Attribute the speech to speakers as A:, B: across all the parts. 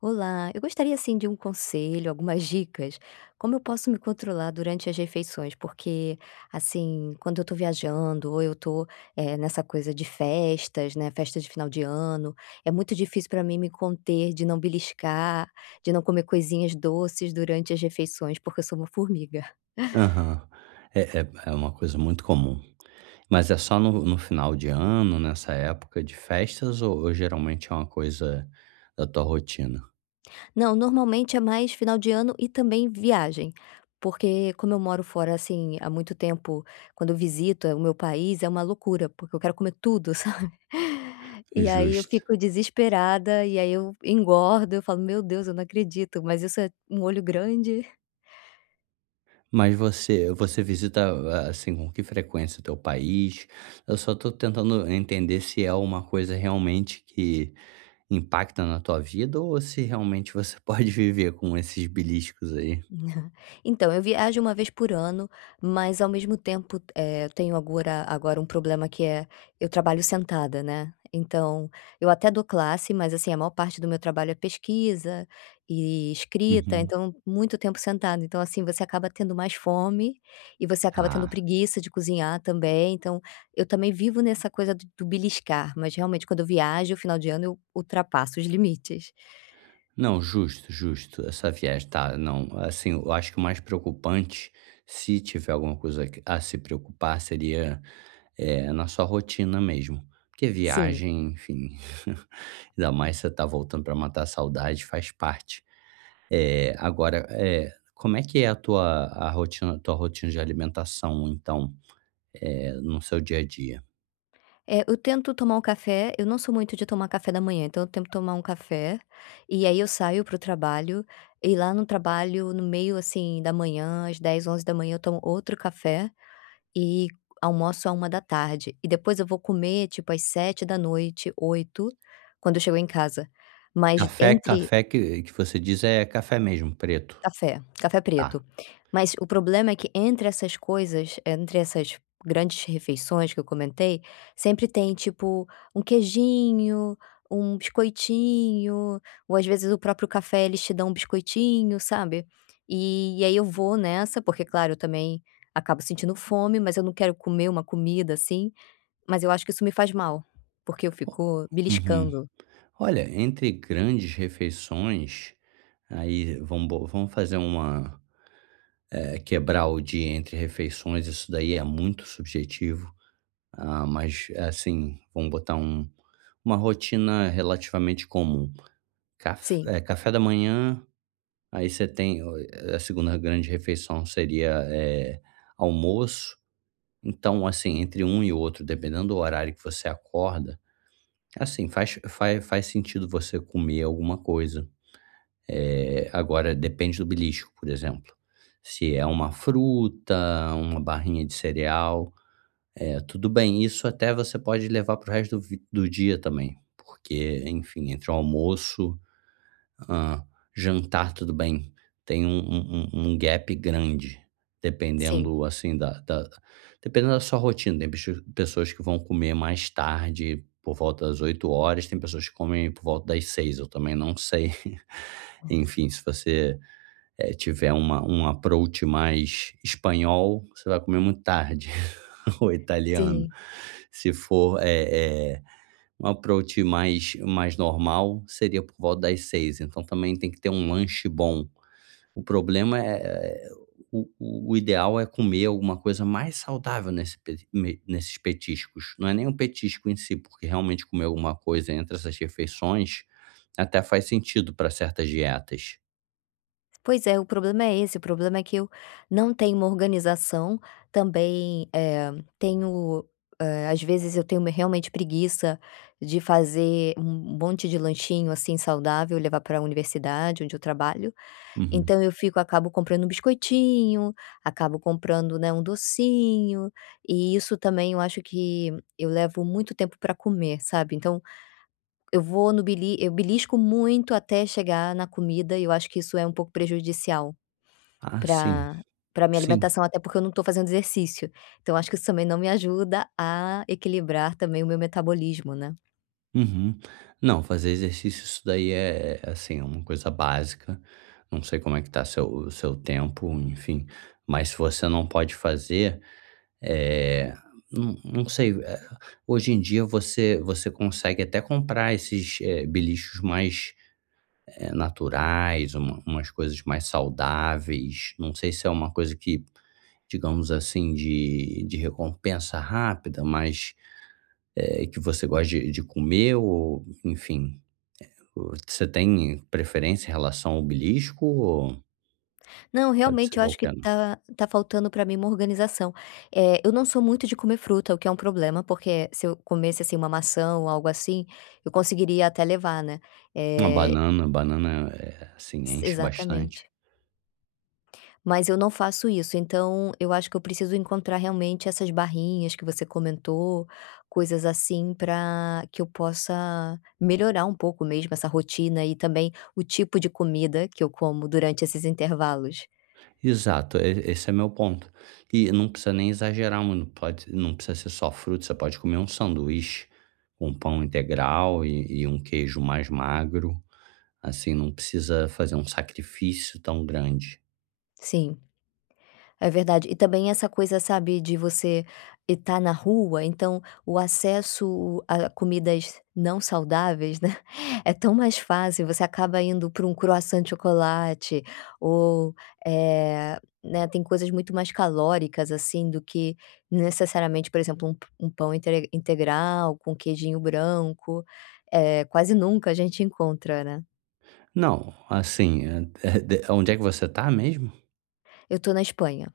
A: Olá, eu gostaria, assim, de um conselho, algumas dicas, como eu posso me controlar durante as refeições, porque assim, quando eu tô viajando ou eu tô, eh, nessa coisa de festas, né, festas de final de ano, é muito difícil pra mim me conter, de não beliscar, de não comer coisinhas doces durante as refeições, porque eu sou uma formiga.
B: Aham, eh eh, é uma coisa muito comum, mas é só no no final de ano, nessa época de festas ou ou geralmente é uma coisa da tua rotina?
A: Não, normalmente é mais final de ano e também viagem, porque como eu moro fora, assim, há muito tempo, quando eu visito o meu país, é uma loucura, porque eu quero comer tudo, sabe,
B: É
A: e aí eu
B: justo.
A: fico desesperada e aí eu engordo, eu falo, "Meu Deus, eu não acredito, mas isso é um olho grande".
B: Mas você você visita a assim, com que frequência o teu país? Eu só tô tentando entender se é alguma coisa realmente que impacta na tua vida ou se realmente você pode viver com esses beliscos aí?
A: Então eu viajo 1 vez por ano, mas ao mesmo tempo, eh, tenho agora agora um problema, que é eu trabalho sentada, né, então eu até dou classe, mas assim a maior parte do meu trabalho é pesquisa e escrita.
B: Uhum.
A: Então muito tempo sentada, então assim, você acaba tendo mais fome e você acaba tendo
B: Ah.
A: preguiça de cozinhar também, então eu também vivo nessa coisa do do beliscar, mas realmente quando eu viajo, o final de ano eu ultrapasso os limites.
B: Não, justo, justo, essa viagem tá não assim, eu acho que o mais preocupante, se tiver alguma coisa que, a se preocupar, seria, eh, na sua rotina mesmo, porque
A: Sim.
B: viagem, enfim, ainda mais você está voltando pra matar a saudade, faz parte, eh, agora eh, como é que é a tua rotina tua rotina de alimentação, então, eh, no seu dia a dia?
A: É, eu tento tomar o café eu não sou muito de tomar café da manhã, então eu tento tomar um café e aí eu saio para o trabalho e lá no trabalho no meio, assim da manhã, às 10h, 11h, eu tomo outro café e almoço a 13h e depois eu vou comer tipo às 19h, 20h quando eu chego em casa, mas
B: Café,
A: entre
B: café que que você diz é café mesmo preto?
A: Café, café
B: Tá.
A: preto. Mas o problema é que entre essas coisas, entre essas grandes refeições que eu comentei sempre tem tipo um queijinho, um biscoitinho ou, às vezes, o próprio café. Eles te dão um biscoitinho, sabe, e e aí eu vou nessa porque, claro, eu também acabo sentindo fome, mas eu não quero comer uma comida, assim, mas eu acho que isso me faz mal, porque eu fico
B: Uhum,
A: beliscando.
B: olha entre grandes refeições, aí vamos bo vamos fazer uma, eh quebrar o dia entre refeições, isso daí é muito subjetivo. Ah, mas, eh, assim vamos botar um uma rotina relativamente comum, caf
A: Sim.
B: eh café da manhã, aí você tem a 2ª grande refeição seria, eh, almoço. Então, assim, entre um e outro, dependendo do horário que você acorda, assim faz faz faz sentido você comer alguma coisa, eh, agora depende do belisco, por exemplo, se é uma fruta, uma barrinha de cereal, eh, tudo bem. Isso até você pode levar para o resto do v do dia também, porque, enfim, entre o almoço, hã, jantar, tudo bem, tem um um um um gap grande,
A: Sim.
B: dependendo assim da da dependendo da sua rotina, da suas tem pessoas que vão comer mais tarde, por volta das 20h, tem pessoas que comem por volta das 18h, eu também não sei.
A: Nossa.
B: Enfim, se você, eh, tiver uma um approach mais espanhol, você vai comer muito tarde ou italiano.
A: Sim.
B: Se for, é é um approach mais mais normal, seria por volta das 18h. Então, também tem que ter um lanche bom. O problema, eh eh, o o o ideal é comer alguma coisa mais saudável nesse pe me nesses petiscos, não é nem um petisco em si, porque realmente comer alguma coisa entre essas refeições, até faz sentido pra certas dietas.
A: Pois é, o problema é esse o problema é que eu não tenho uma organização também, eh, tenho, eh, às vezes eu tenho me realmente preguiça de fazer um monte de lanchinho, assim, saudável e levar para a universidade onde eu trabalho.
B: Uhum.
A: Então eu fico acabo comprando um biscoitinho, acabo comprando, né, um docinho e isso também eu acho que eu levo muito tempo para comer, sabe. Então eu vou no bili eu belisco muito até chegar na comida e eu acho que isso é um pouco prejudicial
B: Ah, sim,
A: pra pra minha
B: sim.
A: alimentação, até porque eu não tô fazendo exercício. Então eu acho que isso também não me ajuda a equilibrar também o meu metabolismo, né.
B: Uhum. Não, fazer exercício isso daí é é, assim, é uma coisa básica. Não sei como é que tá o seu o seu tempo, enfim, mas se você não pode fazer, eh, não não sei, eh, hoje em dia você você consegue até comprar esses, eh, beliscos mais, eh, naturais, uma umas coisas mais saudáveis. Não sei se é uma coisa que, digamos assim, de de recompensa rápida, mas, eh, que você gosta de de comer ou enfim, eh, o você tem preferência em relação ao belisco? Ou
A: Não,
B: Pode
A: realmente
B: ser
A: eu acho que
B: qualquer um.
A: tá tá faltando para mim uma organização, eh, eu não sou muito de comer fruta, o que é um problema, porque se eu comesse, assim, uma maçã ou algo assim, eu conseguiria até levar, né.
B: Uma
A: Eh
B: banana. Banana é, assim,
A: Si
B: enche bastante.
A: exatamente. Mas eu não faço isso. Então eu acho que eu preciso encontrar realmente essas barrinhas que você comentou coisas assim, pra que eu possa melhorar um pouco mesmo essa rotina e também o tipo de comida que eu como durante esses intervalos.
B: Exato, e esse é o meu ponto e não precisa nem exagerar muito pode não precisa ser só fruta. Você pode comer um sanduíche com pão integral, e e um queijo mais magro. Assim não precisa fazer um sacrifício tão grande.
A: Sim. É verdade e também essa coisa, sabe, de você e tá na rua. Então, o acesso a comidas não saudáveis, né, é tão mais fácil. Você acaba indo para um croissant de chocolate ou, eh, né, tem coisas muito mais calóricas, assim, do que necessariamente, por exemplo, um p um pão intre integral com queijinho branco, eh, quase nunca a gente encontra, né.
B: Não, assim, eh eh, de onde é que você está mesmo?
A: Eu tô na Espanha.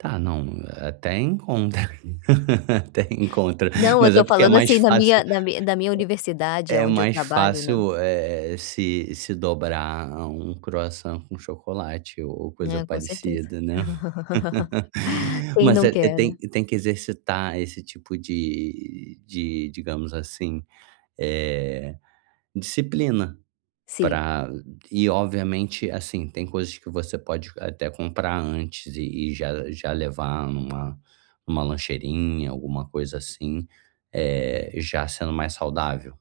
B: Tá, não, até encontra até encontra,
A: Não, eu
B: mas é
A: estou
B: porque é
A: falando
B: mais
A: assim na
B: fácil
A: minha
B: é
A: na minha na minha Universidade,
B: é
A: aonde eu
B: mais
A: trabalho, né?
B: fácil, eh eh, se se dobrar a um croissant com chocolate o ou coisa
A: É, com certeza.
B: parecida, né.
A: Quem
B: Mas
A: não
B: é, é
A: quer,
B: tem
A: né?
B: tem que exercitar esse tipo de de, digamos assim, eh, disciplina
A: Sim.
B: pra e obviamente, assim, tem coisas que você pode até comprar antes e e já já levar numa uma lancheirinha, alguma coisa assim, eh, já sendo mais saudável.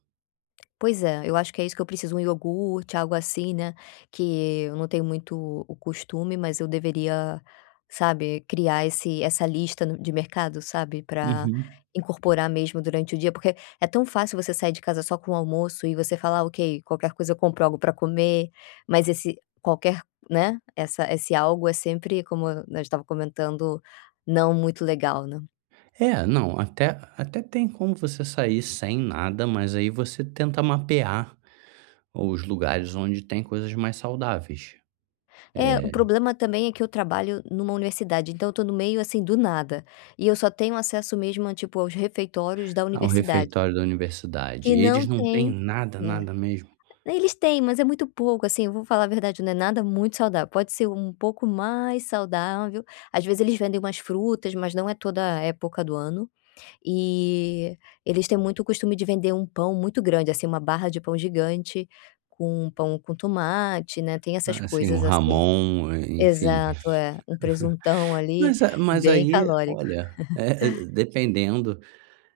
A: Pois é, eu acho que é isso que eu preciso, 1 iogurte, algo assim, né, que eu não tenho muito o o costume, mas eu deveria, sabe, criar esse essa lista no de mercado, sabe, para
B: Uhum.
A: incorporar mesmo durante o dia, porque é tão fácil você sair de casa só com o almoço e você falar: “Ok, qualquer coisa, eu compro algo para comer”, mas esse qualquer né, essa esse algo é sempre, como a gente estava comentando, não muito legal, né.
B: É, não, até até tem como você sair sem nada, mas aí você tenta mapear os lugares onde tem coisas mais saudáveis.
A: É, o
B: Eh
A: problema também é que eu trabalho numa Universidade, então eu tô no meio, assim, do nada e eu só tenho acesso mesmo a tipo, aos refeitórios da
B: Ah, o
A: Universidade
B: refeitório da Universidade,
A: que
B: e eles
A: não
B: não têm
A: tem
B: nada,
A: é.
B: nada mesmo?
A: Eles têm, mas é muito pouco, assim. Eu vou falar a verdade, não é nada muito saudável. Pode ser um pouco mais saudável, às vezes, eles vendem umas frutas, mas não é toda a época do ano e eles têm muito o costume de vender um pão muito grande, assim, uma barra de pão gigante, com pão com tomate, né, tem essas
B: Ah, assim
A: coisas
B: o
A: assim.
B: jamón, eh, enfim,
A: Exato, é um presuntão ali
B: mas a mas
A: bem
B: aí,
A: calórico.
B: olha, é é, dependendo,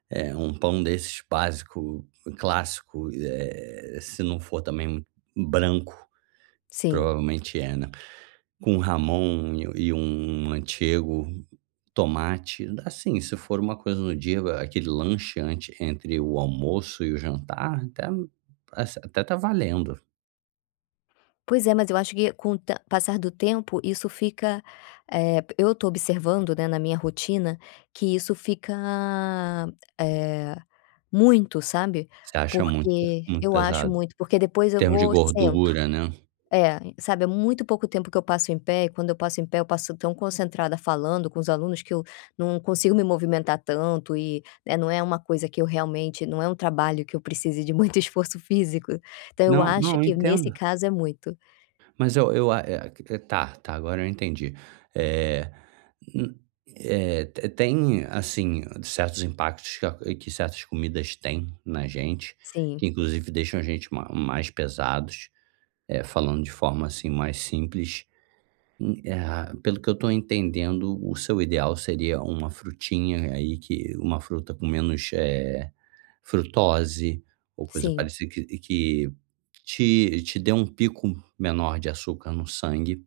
B: é um pão desses básico, clássico, eh eh, se não for também, um branco,
A: Sim.
B: provavelmente é, né, com jamón e um antigo tomate, assim, se for uma coisa no dia, aquele lanche antes, entre o almoço e o jantar, até, assim até tá valendo.
A: Pois é, mas eu acho que com o te passar do tempo isso fica, eh, eu estou observando, né, na minha rotina que isso fica, eh, muito, sabe.
B: Você acha muito per
A: Porque
B: muito
A: eu acho
B: pesado? Em
A: muito, porque depois eu
B: termos de
A: vou, sento.
B: gordura, né.
A: É, sabe, é muito pouco tempo que eu passo em pé e quando eu passo em pé, eu passo tão concentrada falando com os alunos que eu não consigo me movimentar tanto e, né, não é uma coisa que eu realmente não é um trabalho que eu precise de muito esforço físico. Então eu
B: Não
A: acho
B: não, eu
A: que nesse
B: entendo.
A: caso é muito.
B: Mas eu eu a eh, que que tá tá, agora eu entendi, eh, hum, eh, te tem, assim, certos impactos que a que certas comidas têm na gente,
A: Sim.
B: que inclusive deixam a gente ma mais pesados, eh, falando de forma, assim, mais simples, hum, eh, a pelo que eu tô entendendo, o seu ideal seria uma frutinha aí que uma fruta com menos, eh, frutose ou coisa
A: Sim.
B: parecida que que te te dê um pico menor de açúcar no sangue,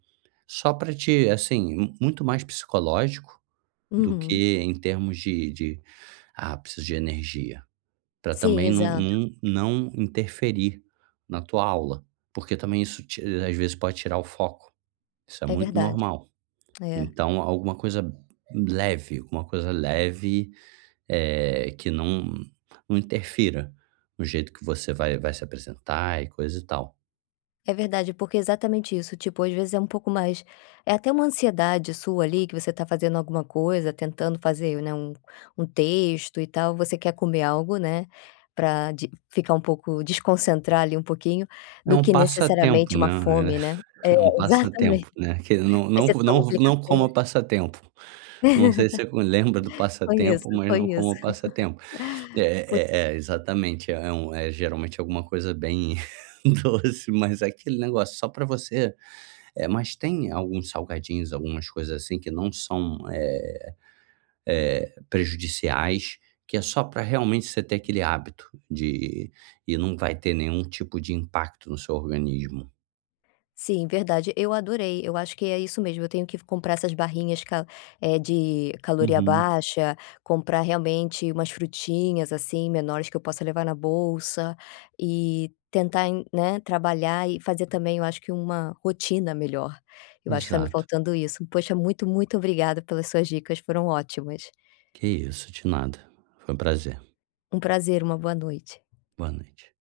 B: só para te assim, m muito mais psicológico do
A: Uhum.
B: que em termos de de ápices de energia pra
A: Sim,
B: também não
A: exato.
B: não não interferir na tua aula, porque também isso ti às vezes pode tirar o foco. Isso é
A: É
B: muito
A: verdade,
B: normal,
A: é.
B: então alguma coisa leve, alguma coisa leve, eh, que não não interfira no jeito que você vai vai se apresentar e coisa e tal.
A: É verdade, porque é exatamente isso, tipo às vezes é um pouco mais é até uma ansiedade sua ali que você tá fazendo alguma coisa, tentando fazer, né, um um texto e tal, você quer comer algo, né, pra de ficar um pouco, desconcentrar ali um pouquinho,
B: É
A: do
B: um
A: que necessariamente
B: passatempo,
A: uma
B: né, é
A: fome, né, é
B: é um
A: exatamente,
B: passatempo, né, que não
A: aí
B: não
A: você
B: não
A: toma
B: não
A: aquele
B: não como
A: café.
B: passatempo, não sei se você lembra do
A: Conheço,
B: passatempo, mas não como
A: conheço,
B: o passatempo,
A: Por
B: é é é exatamente, é um é geralmente alguma coisa bem doce, mas é aquele negócio só pra você eh, mas tem alguns salgadinhos, algumas coisas, assim, que não são, eh eh, prejudiciais, que é só pra realmente você ter aquele hábito de e não vai ter nenhum tipo de impacto no seu organismo.
A: Sim, verdade. Eu adorei, eu acho que é isso mesmo, eu tenho que f comprar essas barrinhas ca é de caloria
B: Uhum.
A: baixa, comprar realmente umas frutinhas, assim, menores que eu possa levar na bolsa e tentar em né, trabalhar e fazer também, eu acho que uma rotina melhor, eu acho que tá me
B: Exato.
A: faltando isso. Poxa, muito, muito obrigada pelas suas dicas, foram ótimas.
B: Que isso de nada, foi um prazer.
A: Um prazer, uma boa noite.
B: Boa noite.